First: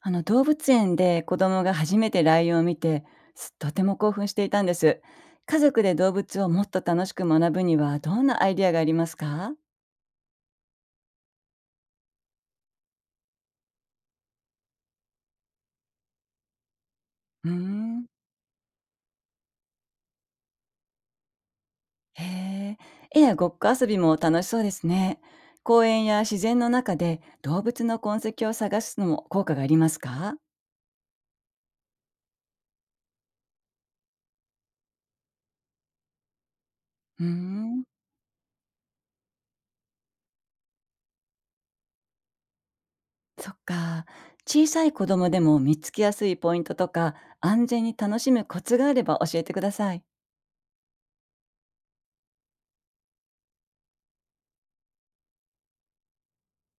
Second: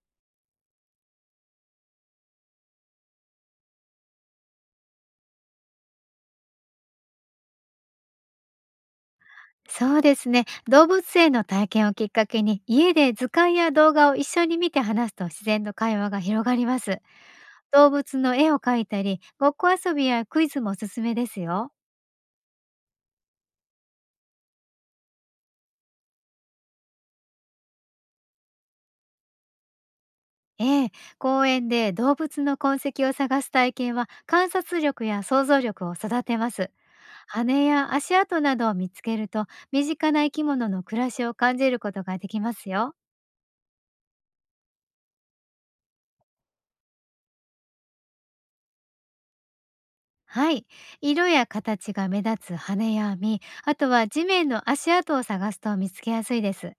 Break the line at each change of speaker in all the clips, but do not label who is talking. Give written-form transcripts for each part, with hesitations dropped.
あの動物園で子供が初めてライオンを見てとても興奮していたんです。家族で動物をもっと楽しく学ぶにはどんなアイデアがありますか？
そうですね。動物園の体験をきっかけに、家で図鑑や動画を一緒に見て話すと自然と会話が広がります。
うー
動
ん。
物の絵を描いたり、ごっこ遊びやクイズもおすすめですよ。
へえ。絵やごっこ遊びも楽しそうですね。公園や自然の中で動物の痕跡を探すのも効果がありますか？
ええ、公園で動物の痕跡を探す体験は観察力や想像力を育てます。
うー
羽
ん。
や足跡などを見つけると、身近な生き物の暮らしを感じることができますよ。
そっか。小さい子供でも見つけやすいポイントとか安全に楽しむコツがあれば教えてください。
はい。色や形が目立つ羽や網、あとは地面の足跡を探すと見つけやすいです。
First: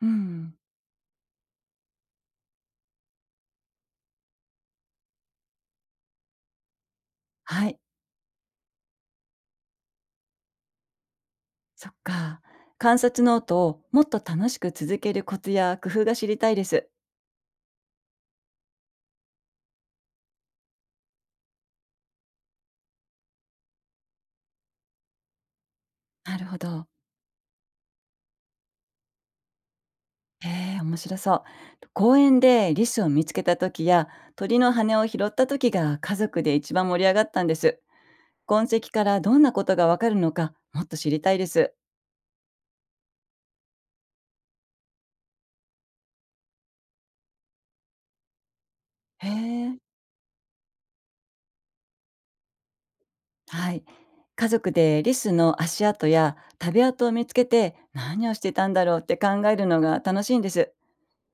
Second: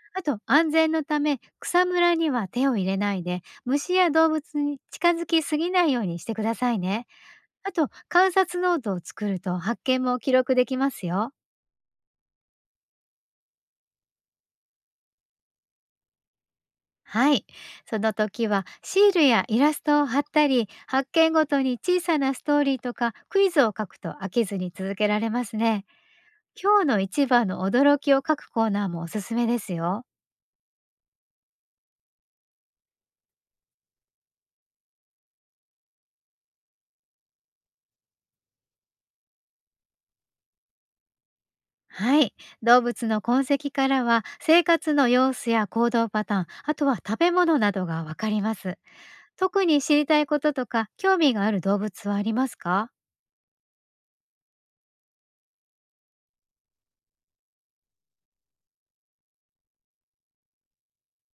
う
あと、
ん。
安全のため草むらには手を入れないで、虫や動物に近づきすぎないようにしてくださいね。
は
あ
い。
と、観察ノートを作ると発見も記録できますよ。
そっか。観察ノートをもっと楽しく続けるコツや工夫が知りたいです。
はい。その時はシールやイラストを貼ったり、発見ごとに小さなストーリーとかクイズを書くと飽きずに続けられますね。
なるほ
今日
ど。
の一番の驚きを書くコーナーもおすすめですよ。
へえ、面白そう。公園でリスを見つけた時や鳥の羽を拾った時が家族で一番盛り上がったんです。痕跡からどんなことがわかるのかもっと知りたいです。
はい。動物の痕跡からは生活の様子や行動パターン、あとは食べ物などがわかります。
へ
特
え。
に知りたいこととか、興味がある動物はありますか？
はい。家族でリスの足跡や食べ跡を見つけて何をしてたんだろうって考えるのが楽しいんです。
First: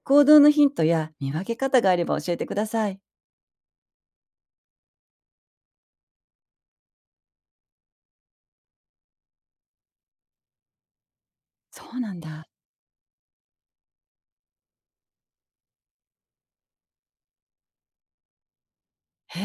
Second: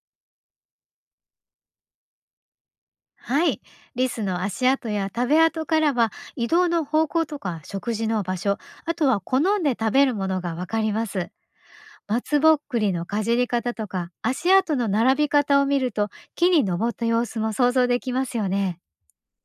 行動のヒントや見分け方があれば教えてください。
はい。リスの足跡や食べ跡からは移動の方向とか食事の場所、あとは好んで食べるものがわかります。
そうなん
松
だ。
ぼっくりのかじり方とか足跡の並び方を見ると、木に登った様子も想像できますよね。
へ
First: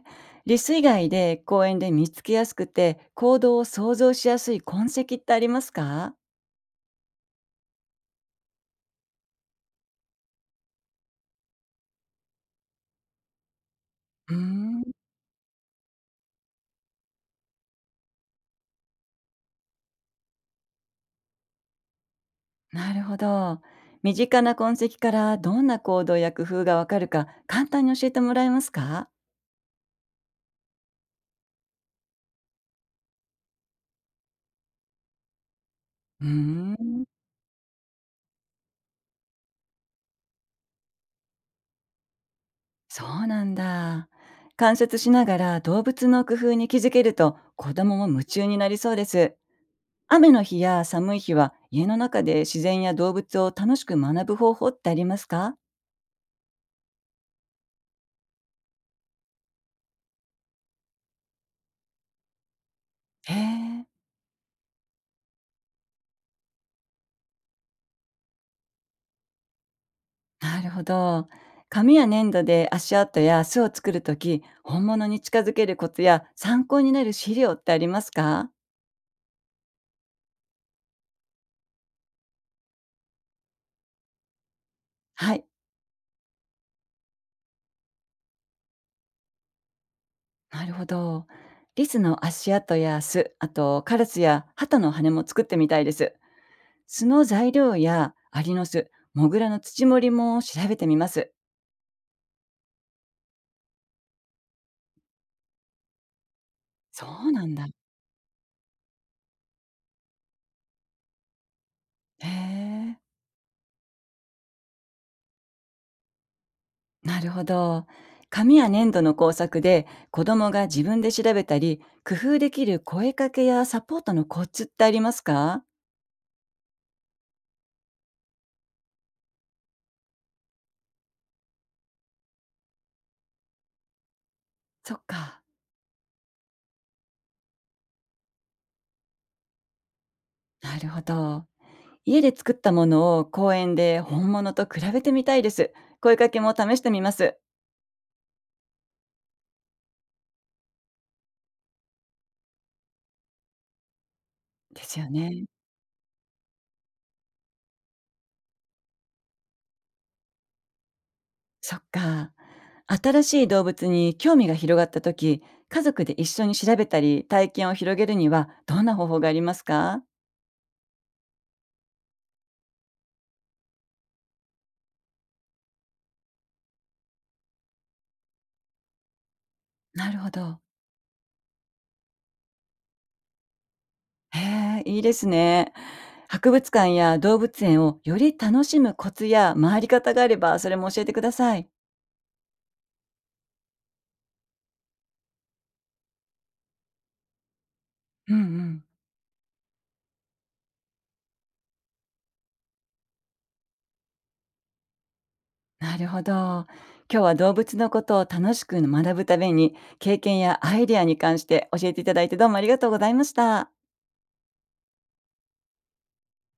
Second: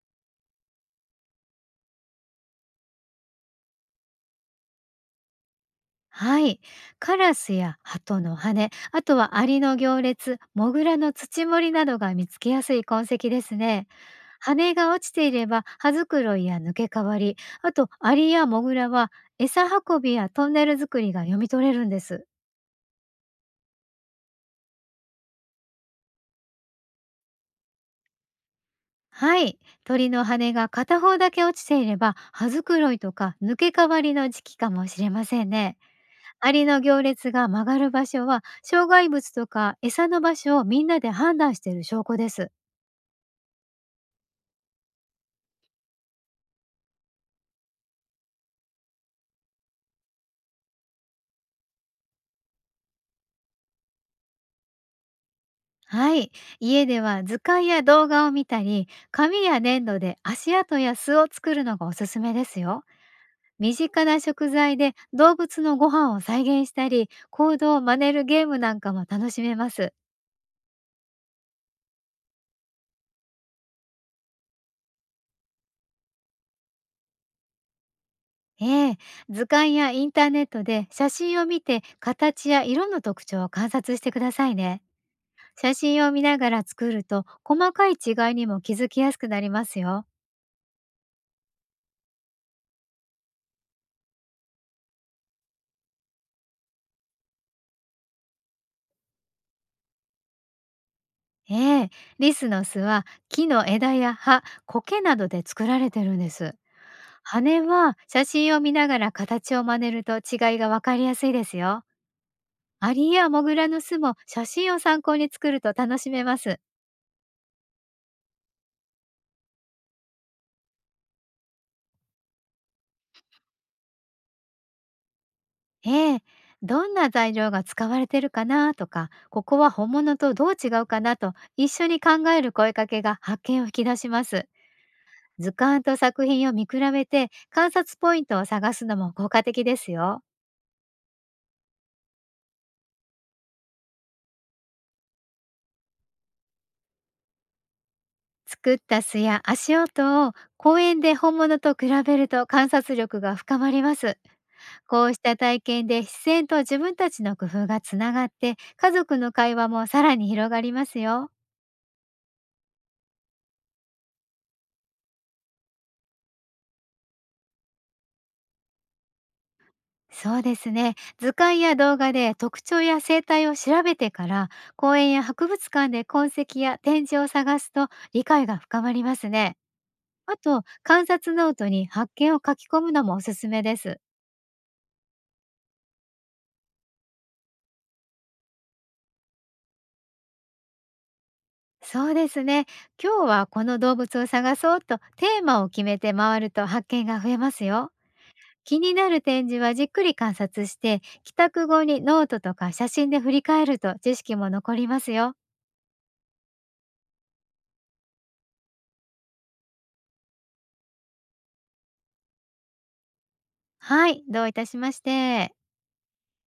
え。リス以外で公園で見つけやすくて行動を想像しやすい痕跡ってありますか？
はい。カラスや鳩の羽、あとはアリの行列、モグラの土盛りなどが見つけやすい痕跡ですね。
うー
羽
ん。
が落ちていれば葉づくろいや抜け変わり、あとアリやモグラは餌運びやトンネル作りが読み取れるんです。
なるほど。身近な痕跡からどんな行動や工夫がわかるか簡単に教えてもらえますか？
はい。鳥の羽が片方だけ落ちていれば、葉づくろいとか抜け変わりの時期かもしれませんね。
うー
アリの行
ん。
列が曲がる場所は、障害物とか餌の場所をみんなで判断している証拠です。
そうなんだ。観察しながら動物の工夫に気づけると子供も夢中になりそうです。雨の日や寒い日は家の中で自然や動物を楽しく学ぶ方法ってありますか？
はい。家では図鑑や動画を見たり、紙や粘土で足跡や巣を作るのがおすすめですよ。
へ
身
え。
近な食材で動物のご飯を再現したり、行動を真似るゲームなんかも楽しめます。
なるほど。紙や粘土で足跡や巣を作るとき、本物に近づけるコツや参考になる資料ってありますか？
ええ、図鑑やインターネットで写真を見て、形や色の特徴を観察してくださいね。
はい、
写真を見ながら作ると、細かい違いにも気づきやすくなりますよ。
なるほど。リスの足跡や巣、あとカラスや鳩の羽も作ってみたいです。巣の材料やアリの巣、モグラの土盛りも調べてみます。
ええ、リスの巣は木の枝や葉、苔などで作られてるんです。
そうなん
羽
だ。
は写真を見ながら形を真似ると、違いがわかりやすいですよ。
へ
ア
え。
リやモグラの巣も写真を参考に作ると楽しめます。
なるほど。紙や粘土の工作で子供が自分で調べたり、工夫できる声かけやサポートのコツってありますか？
ええ、どんな材料が使われてるかなとか、ここは本物とどう違うかなと、一緒に考える声かけが発見を引き出します。
そっか。
図鑑と作品を見比べて観察ポイントを探すのも効果的ですよ。
なるほど。家で作ったものを公園で本物と比べてみたいです。声かけも試してみます。
作った巣や足音を公園で本物と比べると、観察力が深まります。
です
こ
よ
うした
ね。
体験で自然と自分たちの工夫がつながって、家族の会話もさらに広がりますよ。
そっか。新しい動物に興味が広がった時、家族で一緒に調べたり体験を広げるにはどんな方法がありますか？
そうですね。図鑑や動画で特徴や生態を調べてから、公園や博物館で痕跡や展示を探すと理解が深まりますね。
なるほ
あ
ど。
と、観察ノートに発見を書き込むのもおすすめです。
へえ、いいですね。博物館や動物園をより楽しむコツや回り方があれば、それも教えてください。
そうですね。今日はこの動物を探そうとテーマを決めて回ると発見が増えますよ。
うんう
気
ん。
になる展示はじっくり観察して、帰宅後にノートとか写真で振り返ると知識も残りますよ。
なるほど。今日は動物のことを楽しく学ぶために、経験やアイデアに関して教えていただいてどうもありがとうございました。
はい、どういたしまして。